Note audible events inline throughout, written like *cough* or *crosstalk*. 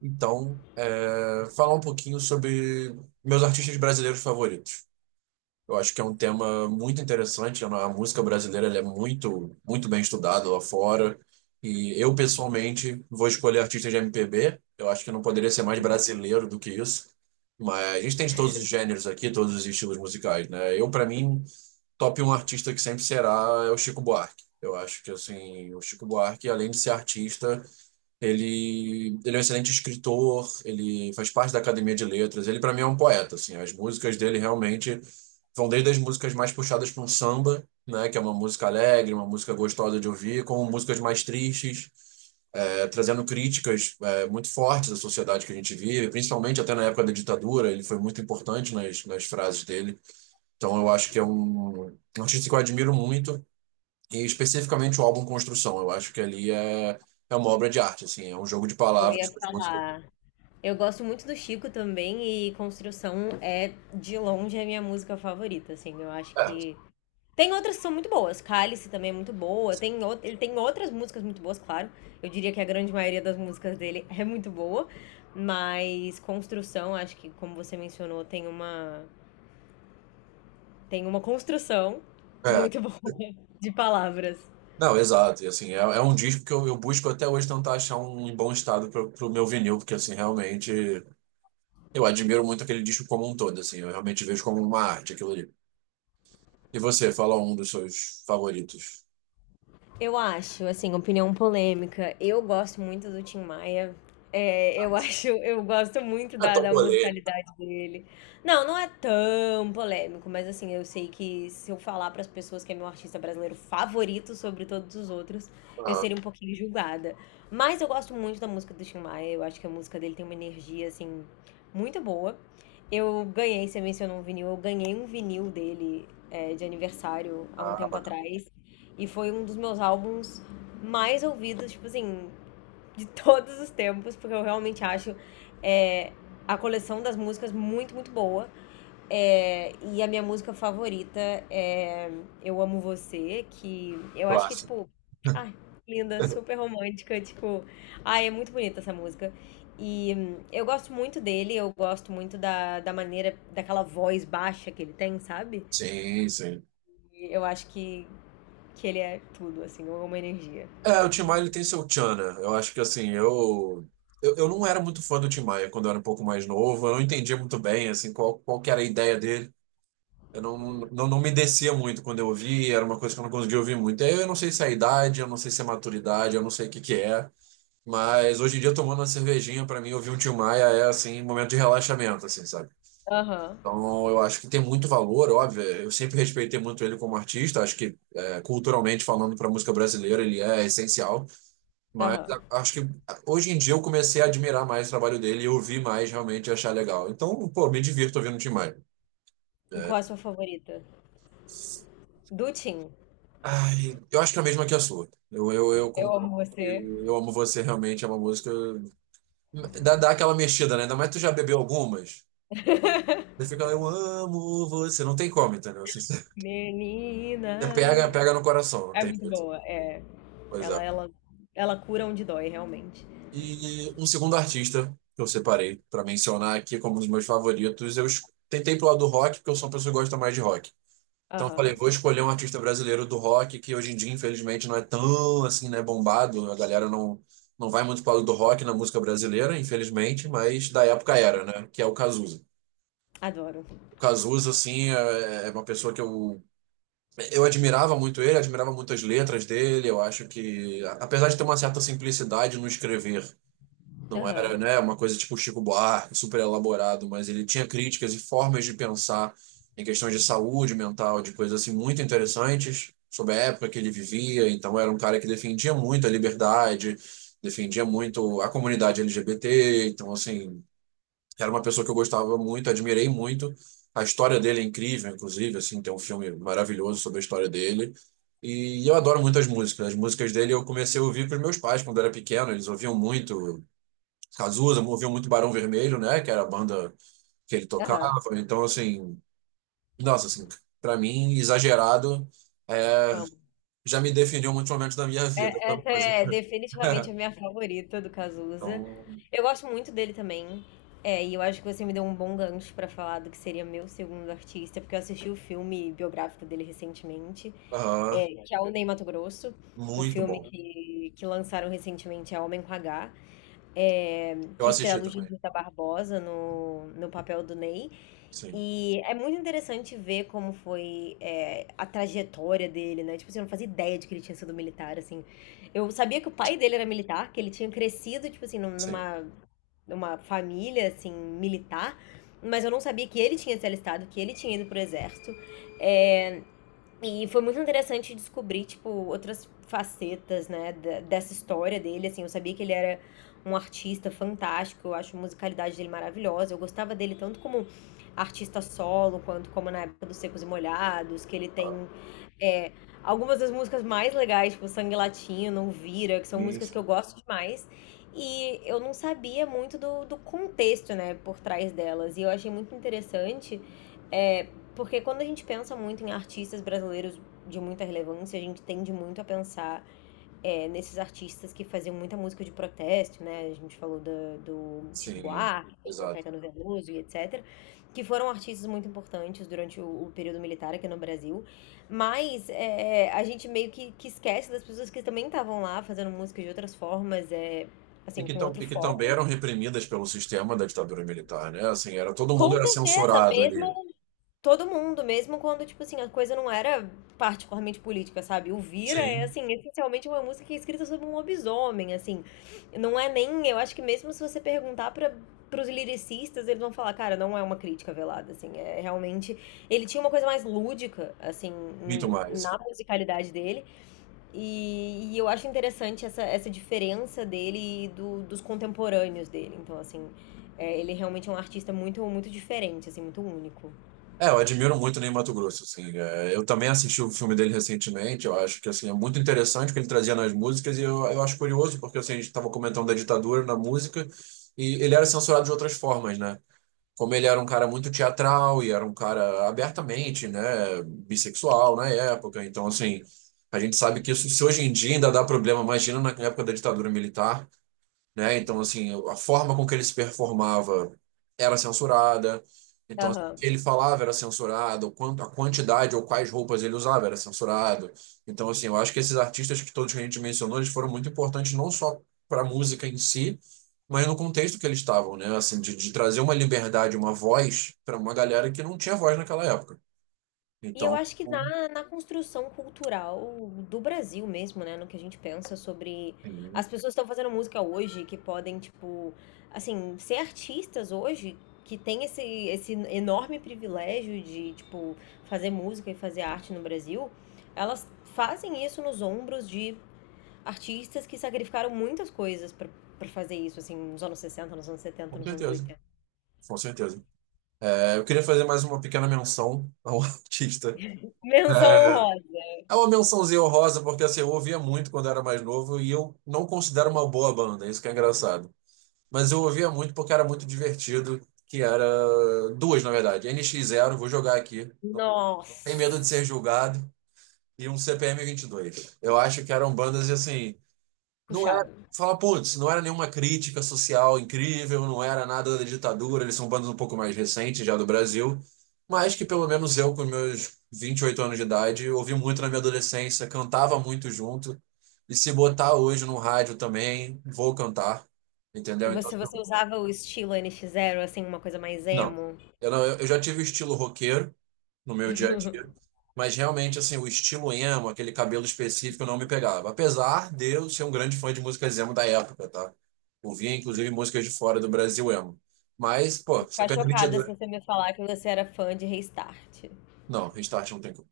Então, falar um pouquinho sobre meus artistas brasileiros favoritos. Eu acho que é um tema muito interessante. A música brasileira ela é muito, muito bem estudada lá fora. E eu, pessoalmente, vou escolher artistas de MPB. Eu acho que não poderia ser mais brasileiro do que isso. Mas a gente tem de todos os gêneros aqui, todos os estilos musicais, né? Eu, para mim, top um artista que sempre será é o Chico Buarque. Eu acho que, assim, o Chico Buarque, além de ser artista, ele é um excelente escritor, ele faz parte da Academia de Letras, ele para mim é um poeta, assim, as músicas dele realmente vão desde as músicas mais puxadas para um samba, né, que é uma música alegre, uma música gostosa de ouvir, como músicas mais tristes, trazendo críticas muito fortes da sociedade que a gente vive, principalmente até na época da ditadura, ele foi muito importante nas frases dele. Então eu acho que é um artista que eu admiro muito e especificamente o álbum Construção, eu acho que ali é uma obra de arte, assim, é um jogo de Eu palavras ia com as músicas. falar. Eu gosto muito do Chico também e Construção é de longe a minha música favorita, assim. Eu acho É, que tem outras que são muito boas. Cálice também é muito boa. Ele tem outras músicas muito boas, claro. Eu diria que a grande maioria das músicas dele *laughs* é muito boa, mas Construção, acho que como você mencionou, tem uma construção é. muito *laughs* boa de palavras. Não, exato, e assim, é um disco que eu busco até hoje tentar achar um em bom estado pro meu vinil, porque assim, realmente eu admiro muito aquele disco como um todo, assim, eu realmente vejo como uma arte aquilo ali. E você, fala um dos seus favoritos. Eu acho, assim, opinião polêmica. Eu gosto muito do Tim Maia. É, eu *laughs* acho, eu gosto muito É da, tão da polêmico. musicalidade dele. Não, não é tão polêmico, mas assim, eu sei que se eu falar para as pessoas que é meu artista brasileiro favorito sobre todos os outros, eu Ah, seria um pouquinho julgada. Mas eu gosto muito da música do Tim Maia. Eu acho que a música dele tem uma energia assim muito boa. Eu ganhei, você mencionou um vinil, eu ganhei um vinil dele de aniversário há um ah, tempo bacana. atrás. E foi um dos meus álbuns mais ouvidos, tipo assim, de todos os tempos, porque eu realmente acho é, a coleção das músicas muito, muito boa. É, e a minha música favorita é Eu Amo Você, que eu acho que é Clássico. tipo. Ai, linda, super *laughs* romântica, tipo. Ai, é muito bonita essa música. E eu gosto muito dele, eu gosto muito da maneira, daquela voz baixa que ele tem, sabe? Sim, sim. E eu acho que ele é tudo, assim, uma energia. É, o Tim Maia ele tem seu tchan, né? Eu acho que assim, eu não era muito fã do Tim Maia quando eu era um pouco mais novo, eu não entendia muito bem assim qual que era a ideia dele. Eu não, não, não me descia muito quando eu ouvia, era uma coisa que eu não conseguia ouvir muito. E aí eu não sei se é a idade, eu não sei se é a maturidade, eu não sei o que que é, mas hoje em dia tomando uma cervejinha pra mim ouvir um Tim Maia é assim, um momento de relaxamento assim, sabe? Aham, Então, eu acho que tem muito valor, óbvio. Eu sempre respeitei muito ele como artista. Acho que, culturalmente falando, para a música brasileira, ele é essencial. Mas aham. Acho que hoje em dia eu comecei a admirar mais o trabalho dele e ouvir mais realmente e achar legal. Então, pô, me divirto ouvindo o Tim Maia. E qual a sua favorita? Do Tim. Ai, eu acho que é a mesma que a sua. Eu Eu concordo amo que você, Eu Amo Você realmente é uma música. Dá aquela mexida, né? Ainda mais tu já bebeu algumas. Você fica, lá, eu amo você. Não tem como, entendeu? Assim, *laughs* você pega, menina. pega no coração, não É tem muito jeito. boa, é. Pois é. Ela, ela, ela cura onde dói, realmente. E um segundo artista que eu separei pra mencionar aqui como um dos meus favoritos. Eu tentei pro lado do rock, porque eu sou uma pessoa que gosta mais de rock. Então eu falei, Aham, vou escolher um artista brasileiro do rock, que hoje em dia, infelizmente, não é tão assim, né, bombado. A galera não vai muito para o lado do rock na música brasileira, infelizmente, mas da época era, né? Que é o Cazuza. adoro. O Cazuza, assim, é uma pessoa que eu admirava muito ele, admirava muito as letras dele. Eu acho que, apesar de ter uma certa simplicidade no escrever, não Aham, era, né, uma coisa tipo Chico Buarque, super elaborado, mas ele tinha críticas e formas de pensar em questões de saúde mental, de coisas assim muito interessantes sobre a época que ele vivia. Então era um cara que defendia muito a liberdade, defendia muito a comunidade LGBT. Então assim, era uma pessoa que eu gostava muito, admirei muito. A história dele é incrível, inclusive, assim, tem um filme maravilhoso sobre a história dele. E eu adoro muito as músicas. As músicas dele eu comecei a ouvir com os meus pais quando era pequeno, eles ouviam muito Cazuza movia muito Barão Vermelho, né? Que era a banda que ele tocava. aham, Então, assim, nossa, assim, pra mim, exagerado, é, amo. já me definiu muitos momentos da minha *laughs* vida, É- essa essa é música. definitivamente a *laughs* minha favorita do Cazuza. Então, Eu gosto muito dele também. É, e eu acho que você me deu um bom gancho pra falar do que seria meu segundo artista, porque eu assisti o filme biográfico dele recentemente. aham, É, que é o Ney Matogrosso, o muito filme bom. uhum. Que lançaram recentemente é Homem com H, é, Eu que assisti estrela o também. Judita Barbosa no, no papel do Ney. Sim, E é muito interessante ver como foi a trajetória dele, né? Tipo, assim, eu não fazia ideia de que ele tinha sido militar, assim. Eu sabia que o pai dele era militar, que ele tinha crescido, tipo assim, sim. numa, numa família, assim, militar. Mas eu não sabia que ele tinha se alistado, que ele tinha ido pro exército. É, e foi muito interessante descobrir, tipo, outras facetas, né, dessa história dele, assim, eu sabia que ele era um artista fantástico, eu acho a musicalidade dele maravilhosa, eu gostava dele tanto como artista solo, quanto como na época dos Secos e Molhados, que ele Ah, tem é, algumas das músicas mais legais, tipo Sangue Latino, Vira, que são músicas que eu isso, gosto demais, e eu não sabia muito do contexto, né, por trás delas, e eu achei muito interessante, é, porque quando a gente pensa muito em artistas brasileiros de muita relevância, a gente tende muito a pensar é, nesses artistas que faziam muita música de protesto, né? A gente falou do Chico sim, Buarque, tem o exato. Caetano Veloso e etc., que foram artistas muito importantes durante o período militar aqui no Brasil. Mas é, a gente meio que esquece das pessoas que também estavam lá fazendo música de outras formas, é, E assim, que, com tam, outro e que também foco. eram reprimidas pelo sistema da ditadura militar, né? Assim, era, todo mundo Com era certeza, censurado ali. mesmo todo mundo, mesmo quando, tipo assim, a coisa não era particularmente política, sabe? O Vira é, Sim, assim, essencialmente uma música que é escrita sobre um lobisomem, assim. Não é nem, eu acho que mesmo se você perguntar para pros lyricistas, eles vão falar, cara, não é uma crítica velada, assim, é realmente... Ele tinha uma coisa mais lúdica, assim, muito em- mais. na musicalidade dele, e eu acho interessante essa, essa diferença dele e dos contemporâneos dele, então, assim, é, ele realmente é um artista muito, muito diferente, assim, muito único. É, eu admiro muito o Ney Matogrosso, assim. É, eu também assisti o filme dele recentemente, eu acho que, assim, é muito interessante o que ele trazia nas músicas e eu acho curioso, porque, assim, a gente estava comentando da ditadura na música e ele era censurado de outras formas, né? Como ele era um cara muito teatral e era um cara abertamente, né, bissexual na época, então, assim, a gente sabe que isso, se hoje em dia ainda dá problema, imagina na época da ditadura militar, né? Então, assim, a forma com que ele se performava era censurada. Então, assim, o que Aham. ele falava era censurado, o quanto, a quantidade ou quais roupas ele usava era censurado. Então, assim, eu acho que esses artistas que todos que a gente mencionou, eles foram muito importantes não só para a música em si, mas no contexto que eles estavam, né? Assim, de trazer uma liberdade, uma voz para uma galera que não tinha voz naquela época. E eu Então, acho que com na construção cultural do Brasil mesmo, né, no que a gente pensa sobre as pessoas estão fazendo música hoje, que podem, tipo, assim, ser artistas hoje, que tem esse, esse enorme privilégio de, tipo, fazer música e fazer arte no Brasil, elas fazem isso nos ombros de artistas que sacrificaram muitas coisas pra para fazer isso, assim, nos anos 60, nos anos 70, nos anos certeza, 80. com certeza. É, eu queria fazer mais uma pequena menção ao *laughs* artista. Menção É. honrosa. É uma mençãozinha honrosa, porque assim, eu ouvia muito quando era mais novo e eu não considero uma boa banda, isso que é engraçado. Mas eu ouvia muito porque era muito divertido, que era duas, na verdade. N X Zero, vou jogar aqui, não tem medo de Nossa, ser julgado, e um CPM 2 Eu acho que eram bandas assim, não era, puxado. fala, putz, não era nenhuma crítica social incrível, não era nada da ditadura, eles são bandos um pouco mais recentes já do Brasil, mas que pelo menos eu, com meus 28 anos de idade, ouvi muito na minha adolescência, cantava muito junto, e se botar hoje no rádio também, vou cantar, entendeu? Então, Você assim, você usava o estilo N nx Zero assim, uma coisa mais não. emo? Eu não, eu já tive o estilo roqueiro no meu dia a dia, mas realmente assim, o estilo emo, aquele cabelo específico não me pegava. Apesar de eu ser um grande fã de músicas emo da época, tá? Ouvia inclusive músicas de fora do Brasil emo. Mas, pô, Vou você ficar perde chocada se 22. você me falar que você era fã de Restart. Não, Restart não tem como.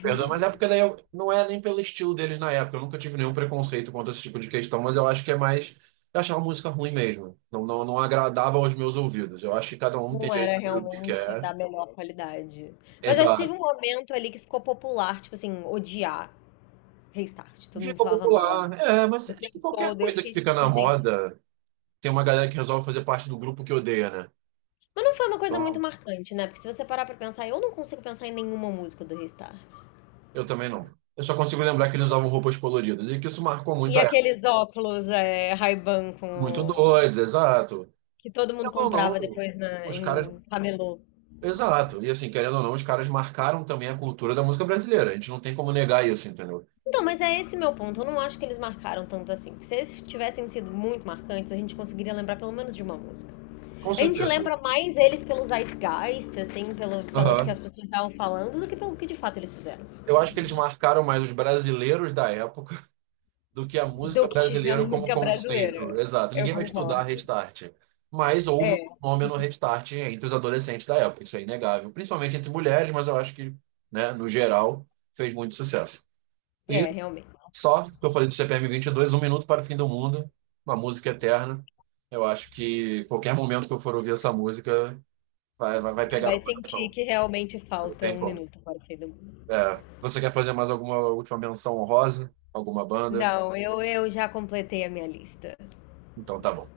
Perdão, mas é porque daí eu, não é nem pelo estilo deles na época. Eu nunca tive nenhum preconceito contra esse tipo de questão, mas eu acho que é mais. Eu achava a música ruim mesmo. Não, não, não agradava aos meus ouvidos. Eu acho que cada um tem Não era direito de ouvir o que realmente quer. da melhor qualidade. Mas acho que teve Exato. um momento ali que ficou popular, tipo assim, odiar Restart. Todo Fica mundo falava mal popular. É, mas o acho que tempo qualquer todo. Eu coisa que fiquei tipo fica assim, na gente. moda, tem uma galera que resolve fazer parte do grupo que odeia, né? Mas não foi uma coisa muito Então, marcante, né? Porque se você parar pra pensar, eu não consigo pensar em nenhuma música do Restart. eu também não. Eu só consigo lembrar que eles usavam roupas coloridas e que isso marcou muito E a época. aqueles óculos, é, Ray-Ban Muito com. doidos, exato. Que todo mundo Querendo ou comprava não, depois na, os em caras. camelô. Exato. E assim, querendo ou não, os caras marcaram também a cultura da música brasileira. A gente não tem como negar isso, entendeu? Não, mas é esse meu ponto. Eu não acho que eles marcaram tanto assim. Porque se eles tivessem sido muito marcantes, a gente conseguiria lembrar pelo menos de uma música. Com A gente certeza. lembra mais eles pelo zeitgeist, assim, pelo, pelo que Aham. as pessoas estavam falando, do que pelo que de fato eles fizeram. Eu acho que eles marcaram mais os brasileiros da época do que a Do música que a brasileira como música brasileira. conceito. Exato. Eu Ninguém vai estudar concordo. Restart. Mas houve É, o fenômeno Restart entre os adolescentes da época, isso é inegável. Principalmente entre mulheres, mas eu acho que, né, no geral, fez muito sucesso. E é, realmente. só que eu falei do CPM 22, Um Minuto para o Fim do Mundo, uma música eterna. Eu acho que qualquer momento que eu for ouvir essa música, vai Você pegar vai no sentir coração. que realmente Não falta tem um como. minuto para o fim do mundo. É, você quer fazer mais alguma última menção honrosa? Alguma banda? Não, eu já completei a minha lista. Então tá bom.